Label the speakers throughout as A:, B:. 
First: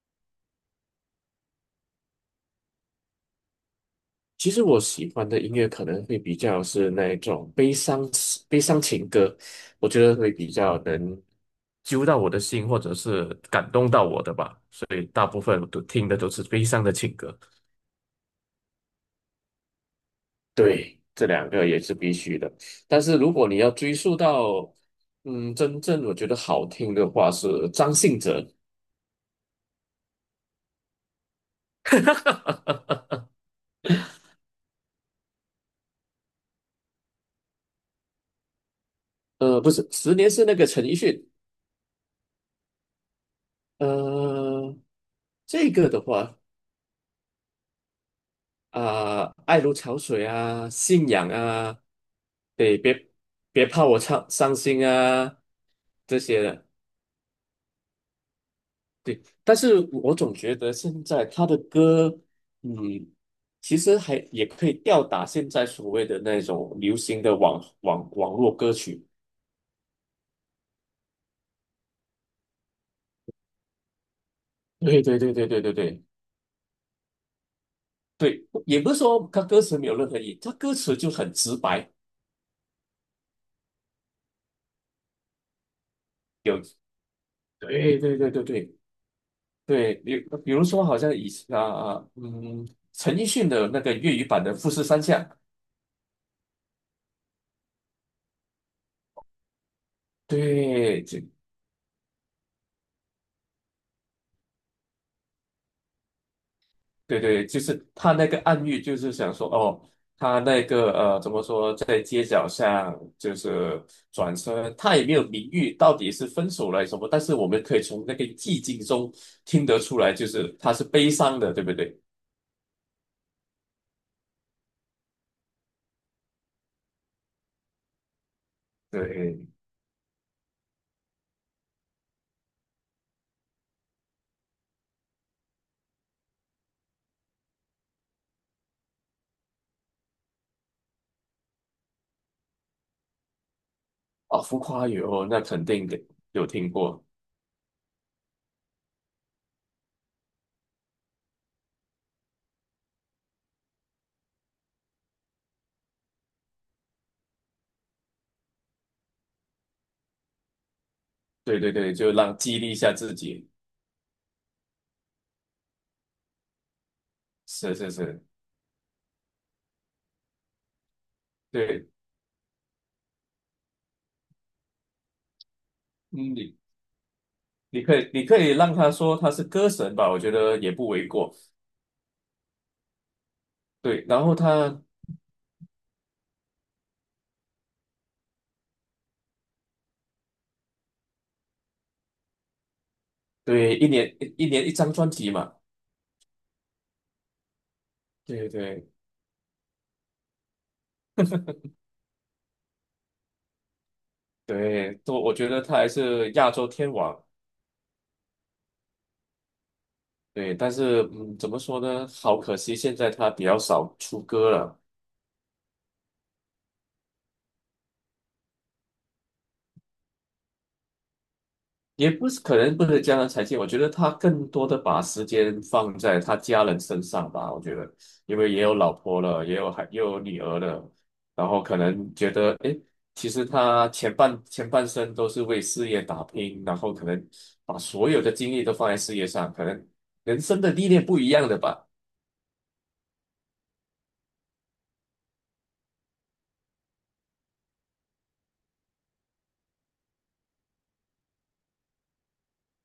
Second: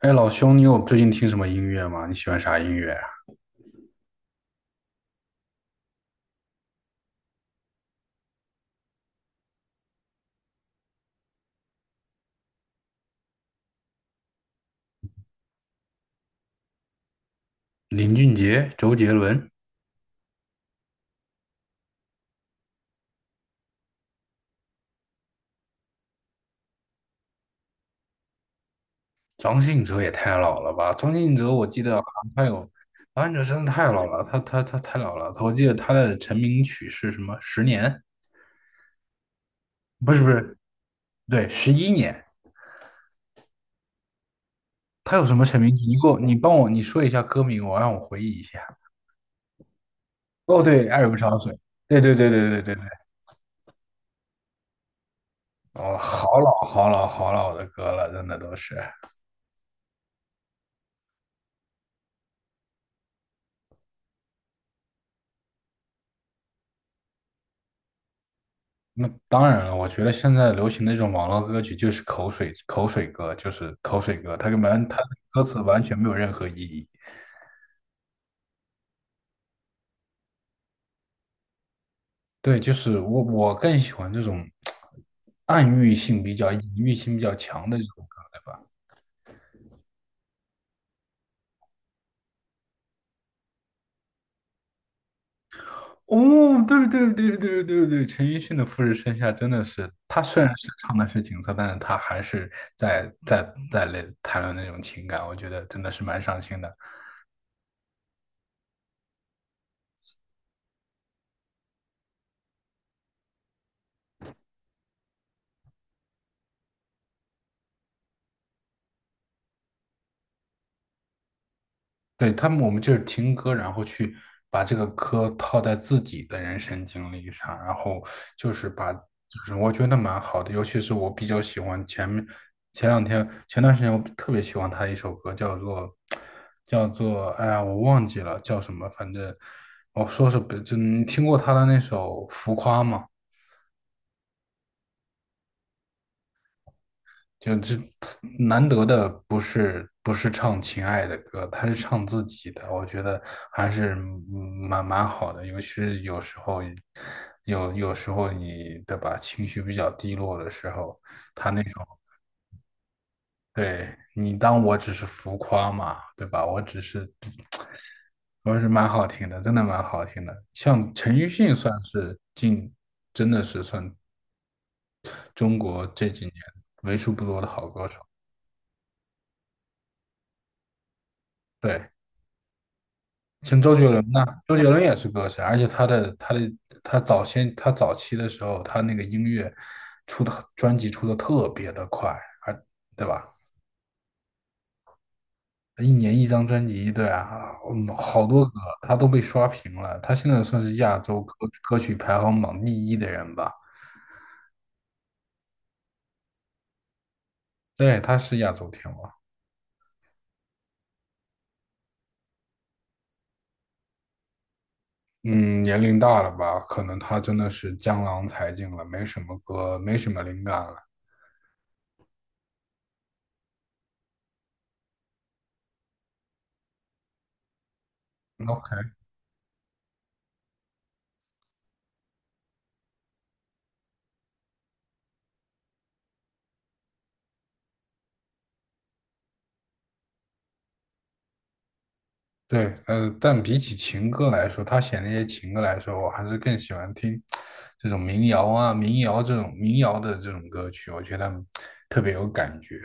A: 哎，老兄，你有最近听什么音乐吗？你喜欢啥音乐啊？
B: 其实我喜欢的音乐可能会比较是那一种悲伤情歌，我觉得会比较能揪到我的心，或者是感动到我的吧。所以大部分我都听的都是悲伤的情歌。
A: 林俊杰、周杰伦、
B: 对，这两个也是必须的。但是如果你要追溯到，真正我觉得好听的话是张信哲。
A: 张信哲也太老了吧！张信哲我记得好像他有，张信哲真的太老了，他太老了。我记得他的成名曲是什么？十年？
B: 不是，
A: 不
B: 十
A: 是不
B: 年是那
A: 是，
B: 个陈奕迅。
A: 对，十一年。
B: 呃，
A: 他有什么成
B: 这
A: 名曲？
B: 个
A: 你
B: 的
A: 给我，你
B: 话。
A: 帮我，你说一下歌名，我让我回忆一下。
B: 啊、爱如潮水
A: 哦，
B: 啊，
A: 对，《爱
B: 信
A: 如
B: 仰
A: 潮水》。
B: 啊，
A: 对对对对对对
B: 对，
A: 对。
B: 别怕我伤心啊，
A: 哦，
B: 这
A: 好
B: 些
A: 老
B: 的，
A: 好老好老的歌了，真的都是。
B: 对。但是我总觉得现在他的歌，嗯，其实还也可以吊打现在所谓的那种流行的网络歌曲。
A: 那当然了，我觉得现在流行的这种网络歌曲就是口水歌，就是口水歌，它根本它
B: 对
A: 的
B: 对对
A: 歌
B: 对
A: 词
B: 对对
A: 完全
B: 对
A: 没有任何意义。
B: 对，也不是说他歌词没有任何意义，他歌词就很直白，
A: 对，就是我更喜欢这种暗喻性比较、隐
B: 有，
A: 喻性比较强的这
B: 对
A: 种
B: 对
A: 歌，
B: 对
A: 对
B: 对
A: 吧？
B: 对。对，比如说，好像以前啊，陈奕迅的那个粤语版的《富士山下》，
A: 哦，对对对对对对，陈奕迅的《富士山下》真的是，他虽然是唱
B: 对，
A: 的是
B: 就
A: 景色，但是他还是在类谈论那种情感，我觉得真的是蛮伤心的。
B: 对对，就是他那个暗喻，就是想说，哦，他那个怎么说，在街角上就是转身，他也没有明喻到底是分手了还是什么，但是我们可以从那个寂静中听得出来，就是他是悲伤的，对不对？
A: 对，他们，我们就是听歌，然后去把这个歌套在自己的人生经历上，然后就是把，就
B: 对，
A: 是我觉得蛮好的，尤其是我比较喜欢前面前两天前段时间我特别喜欢他的一首歌，叫做叫做哎呀我忘记了叫什么，反正我说是不就你听过他的那首《浮夸》吗？
B: 啊，浮夸语哦，那肯定的，有听过，
A: 就这难得的不是唱情爱的歌，他是唱自己的，我觉得还是蛮好的。尤其是有时候，有时候你对吧，情绪比较低落的时候，他
B: 对
A: 那
B: 对
A: 种
B: 对，就让激励一下自己，
A: 对你当我只是浮夸嘛，对吧？我只是，
B: 是是是。
A: 我是蛮好听的，真的蛮好听的。像陈奕迅算
B: 对，
A: 是近，真的是算中国这几
B: 嗯，
A: 年
B: 你
A: 为数不多的好
B: 你
A: 歌手。
B: 可以，你可以让他说他是歌神吧，我觉得也不为过。
A: 对。像周杰伦
B: 对，
A: 呐、
B: 然后
A: 周杰伦
B: 他
A: 也是歌手，而且他的他早先他早期的时候，他那个音乐出的专辑出的特别的快，而对吧？
B: 对一年一张专辑嘛，
A: 一年一张专辑，对啊，嗯，好多
B: 对
A: 歌
B: 对
A: 他都被刷屏了。他现在算是亚洲歌歌曲排行榜第一的人吧？
B: 对，都我觉得他还是亚洲天王。
A: 对，他是亚洲天王。
B: 对，但是嗯，怎么说呢？好可惜，现在他比较少出歌了。
A: 嗯，年龄大了吧，可能他真的是江郎才尽了，没什么歌，没什么灵感了。
B: 也不是可能不是江人才见，我觉得他更多的把时间放在他家人身上吧。我觉得，因为也有老
A: OK。
B: 婆了，也有孩，也有女儿了，然后可能觉得，诶，其实他前半生都是为事业打拼，然后可能把所有的精力都放在事业上，可能人生的历练不一样的吧。
A: 对，但比起情歌来说，他写那些情歌来说，我还是更喜欢听这种民谣啊、民谣这种民谣的这种歌曲，我觉得特别有感觉。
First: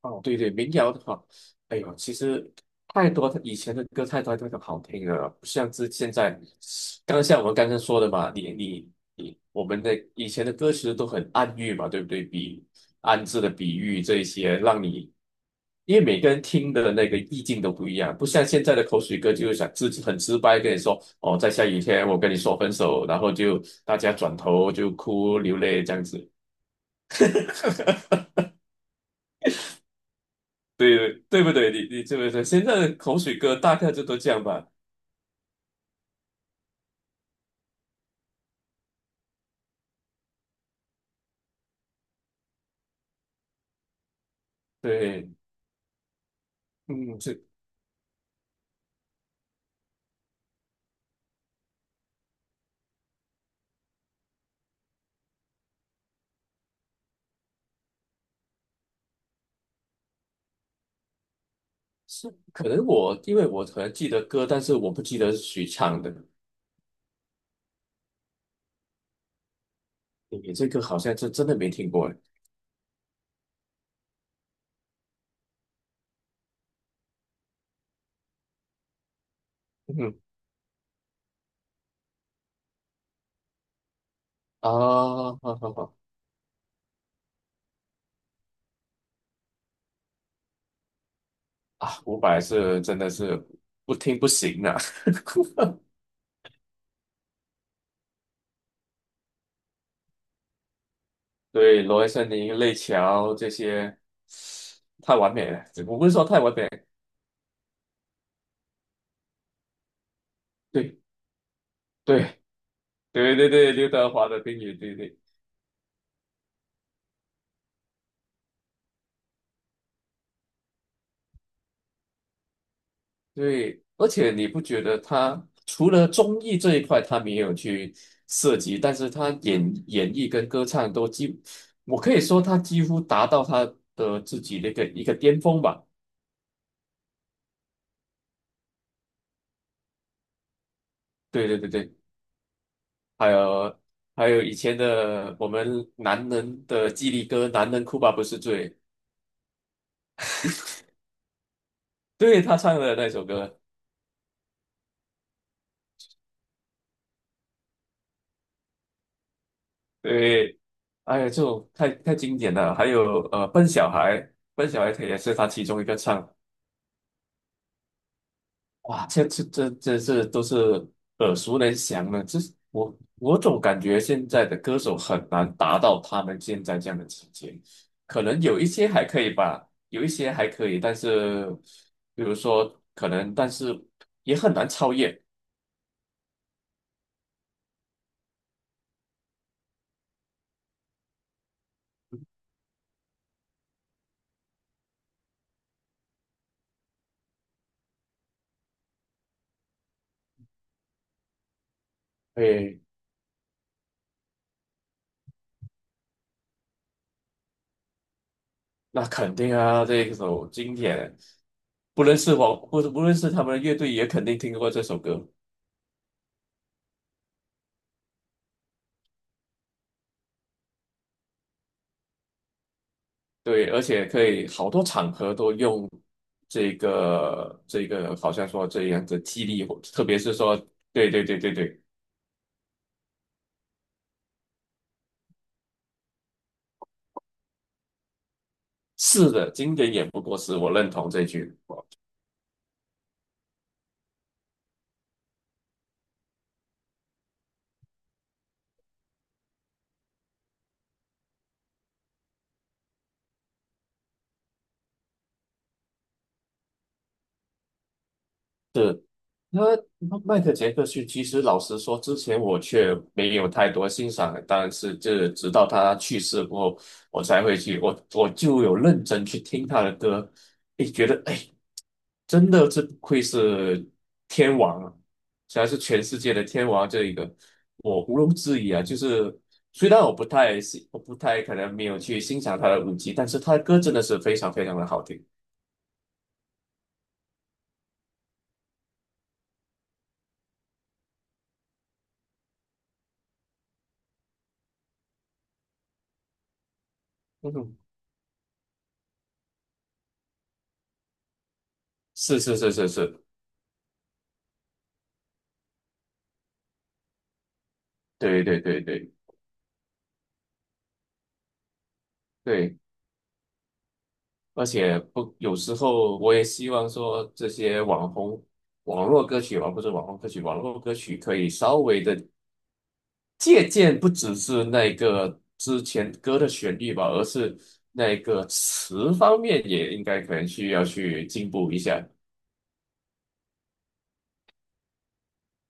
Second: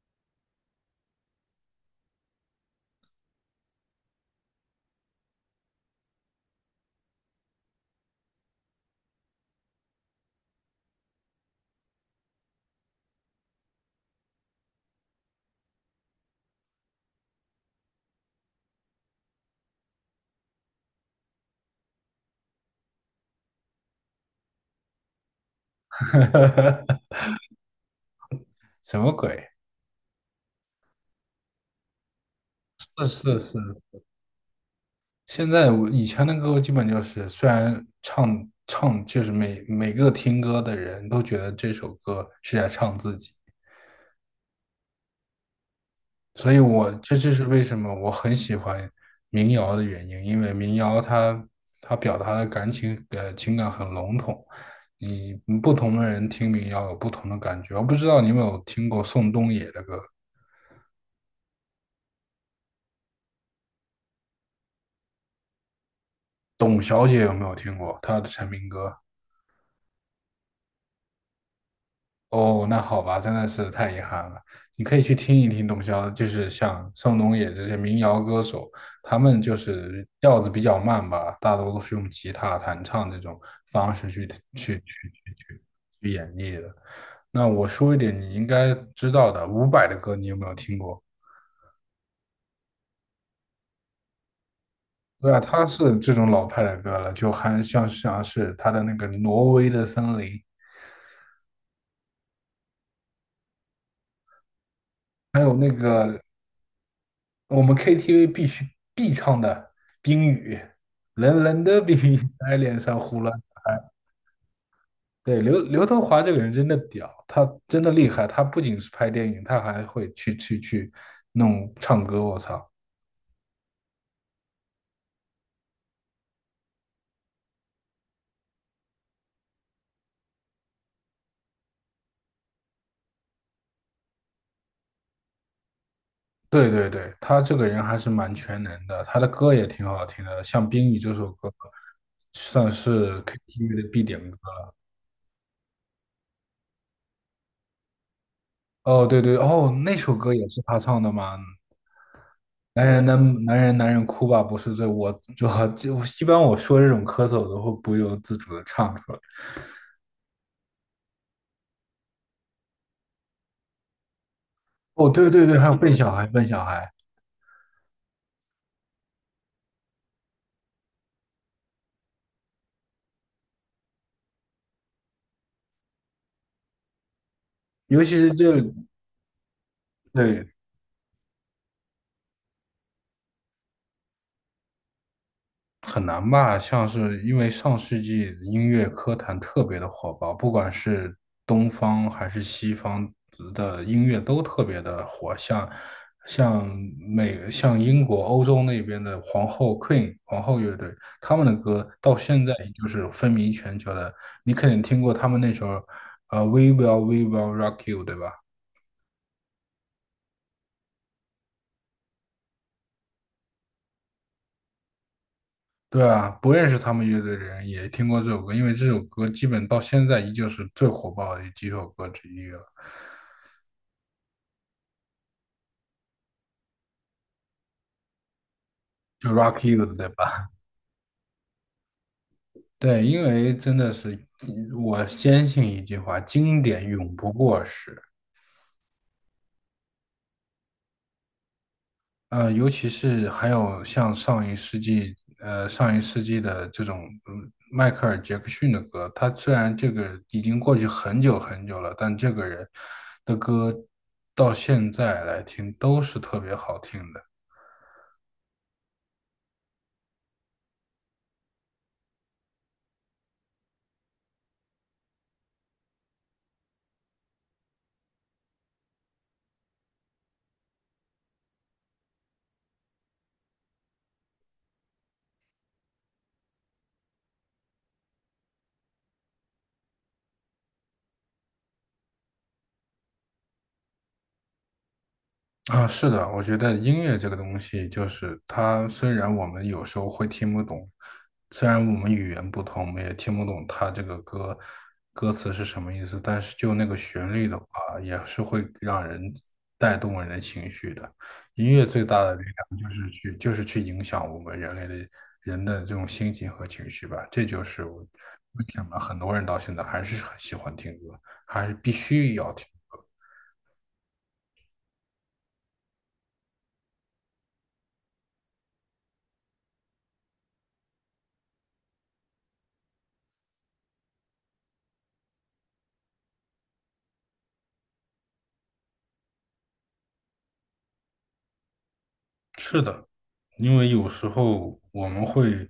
B: 哦，对对，民谣的话，哎呦，其实太多以前的歌太多好听了，不像之现在。刚像我们刚刚说的嘛，你你你，我们的以前的歌词都很暗喻嘛，对不对？比暗字的比喻这一些，让你因为每个人听的那个意境都不一样，不像现在的口水歌，就是想自己很直白跟你说，哦，在下雨天我跟你说分手，然后就大家转头就哭流泪这样子。
A: 什么鬼？
B: 对对不对？你你这么说，现在的
A: 是
B: 口水
A: 是
B: 歌
A: 是，
B: 大概就都这样吧。
A: 现在我以前的歌基本就是，虽然唱唱就是每个听歌的人都觉得这首歌是在唱自己，
B: 对，
A: 所以我这
B: 嗯，
A: 就
B: 这
A: 是为什么我很喜欢民谣的原因，因为民谣它表达的感情情感很笼统，你不同的人听民谣有不同的感觉。我不知道你有没有听过宋冬野的歌，
B: 是可能我因为我可能记得歌，但是我不记得是谁唱的。
A: 董小姐有没有听过她的成名歌？
B: 你这个好像是真的没听过哎。
A: 哦，那好吧，真的是太遗憾了。你可以去听一听董潇，就是像宋冬野这些民谣歌手，他们就是
B: 嗯。
A: 调子比较慢吧，大多都是用吉他弹唱这种方式去
B: 啊，
A: 去去。
B: 好
A: 去
B: 好好。
A: 那我说一点你应该知道的，伍佰的歌你有没有听过？
B: 啊，伍佰是真的是不听不行啊。
A: 对啊，他 是这种老派的歌了，就还像是他的那个《挪威的森林》，
B: 对，罗文森林、泪桥这些太完
A: 还
B: 美
A: 有
B: 了，
A: 那
B: 我不是
A: 个
B: 说太完美，
A: 我们 KTV 必唱的《冰雨》，
B: 对
A: 冷冷的冰雨
B: 对
A: 在脸上胡
B: 对
A: 乱。
B: 对对，刘德华的《冰雨》，对对。
A: 对，刘德华这个人真的屌，他真的厉害，他不仅是拍电影，他还会去弄唱歌，我操！
B: 对，而且你不觉得他除了综艺这一块他没有去涉及，但是他演演绎跟歌唱都几，我可以说他几乎达到他的自己的一个巅峰吧。
A: 对对对，他这个人还是蛮全能的，他的歌也挺好听的，像《冰雨》这首
B: 对
A: 歌，
B: 对对对，
A: 算是
B: 还有
A: KTV 的必点
B: 还
A: 歌
B: 有以
A: 了。
B: 前的我们男人的激励歌《男人哭吧不是罪》，
A: 哦，对对，哦，那首歌也是他唱的吗？
B: 对他唱
A: 男
B: 的
A: 人
B: 那首歌，
A: 男人哭吧，不是罪。我一般我说这种咳嗽，我都会不由自主的唱出来。
B: 对，哎呀，这种太经典了。还有笨小孩，笨小孩
A: 哦，
B: 也
A: 对
B: 是
A: 对
B: 他
A: 对，
B: 其
A: 还有
B: 中一个唱。
A: 笨小孩，
B: 哇，这是都是耳熟能详的。这是我我总感觉现在的歌手很难达到他们现在这样的境界，
A: 尤其
B: 可
A: 是
B: 能
A: 这，
B: 有一些还可以吧，有一些还
A: 对
B: 可以，但是比如说可能，但是也很难超越。
A: 很难吧？像是因为上世纪音乐科坛特别的火爆，不管是东方还是西方的音乐都特别的火，像像英国欧洲那边的皇后 Queen 皇后乐队，他们的歌到现在
B: 对，
A: 就是风靡全球的。你肯定听过他们那首"We Will Rock You" 对吧？
B: 那肯定啊，这一首经典，不论是我，不论是他们的乐队，也肯定听过这首歌。
A: 对啊，不认识他们乐队的人也听过这首歌，因为这首歌基本到现在依旧是最火爆的几首歌之一了。
B: 对，而且可以好多场合都用这个，好像说这样的
A: 就
B: 激
A: Rock
B: 励我，
A: You 的，
B: 特
A: 对
B: 别是
A: 吧？
B: 说，对对对对对，
A: 对，因为真的是，我坚信一句话，经典永不过时。
B: 是的，经典也不过时，我认同这句。
A: 尤其是还有像上一世纪，上一世纪的这种迈克尔·杰克逊的歌，他虽然这个已经过去很久很久了，但这个人的歌到现在来听都是特别好听的。
B: 那迈克杰克逊，其实老实说，之前我却没有太多欣赏，但是这直到他去世过后，我才会去，我我就有认真去听他的歌，诶，觉得诶真的，这不愧是天王啊！虽然是全世界的天王，这一个我毋庸置疑啊。就是虽然我不太喜，我不太可能没有去欣赏他的舞技，但是他的歌真的是非常非常的好听。
A: 啊，是的，我觉得音乐这个东西，就是它虽然我们有时候会听不懂，虽然我们语言不通，我们也听不懂它这个歌歌词是什么意思，但是就那个旋律
B: 嗯
A: 的话，
B: 哼，
A: 也是会让人带动人的情绪的。音乐最大的
B: 是
A: 力
B: 是是
A: 量就
B: 是
A: 是
B: 是，
A: 就是去影响我们人类的人的这种心情和情绪吧。这就是我
B: 对对
A: 为
B: 对
A: 什么
B: 对
A: 很多人到现在还是很喜欢听歌，还是必须要听
B: 对，
A: 歌。
B: 而且不，有时候我也希望说这些网红网络歌曲啊，不是网红歌曲，网络歌曲可以稍微的借鉴不只是那个之前歌的旋律吧，而是那个词方面也应该可能需要去进步一下。
A: 是的，因为有时候我们会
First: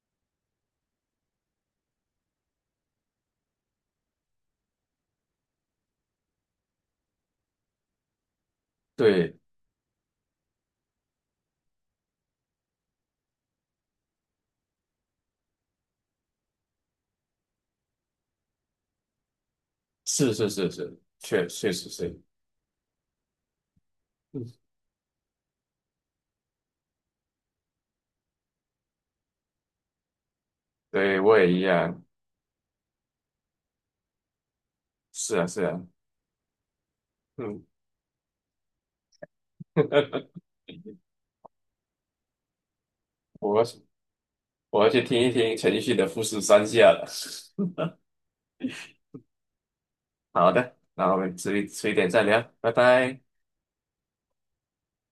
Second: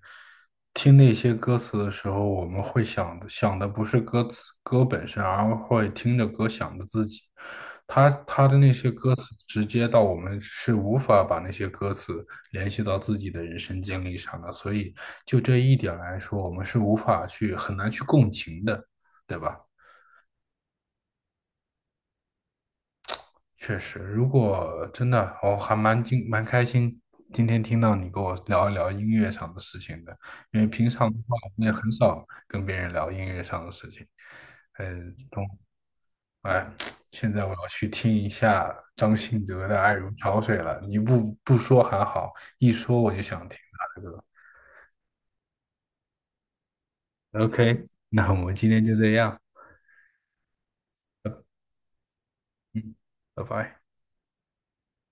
A: 听那些歌词的时候，我们会想的不是歌本身，而会听着歌想着自己。他的那些歌词
B: 对，
A: 直接到我们是无法把那些歌词联系到自己的人生经历上的，所以就这一点来说，我们是无法去很难去共情的，对吧？
B: 是是是是，确确实是，
A: 确实，如
B: 嗯，
A: 果真的，我还蛮开心，今天听到你跟我聊一聊音乐上的事情的，因为平常的
B: 对
A: 话，
B: 我也一
A: 我也很
B: 样，
A: 少跟别人聊音乐上的事情。嗯，
B: 是
A: 懂，
B: 啊是啊，
A: 哎，现在我
B: 嗯，
A: 要去听一下张信哲的《爱如潮 水》了。你不说还好，一说我就想听
B: 我
A: 他的歌。
B: 我要去听一听陈奕迅的《富士山下》了。
A: OK，那我们今天就这样，
B: 好的，那我们迟一点再聊，拜
A: 嗯，
B: 拜。
A: 拜拜。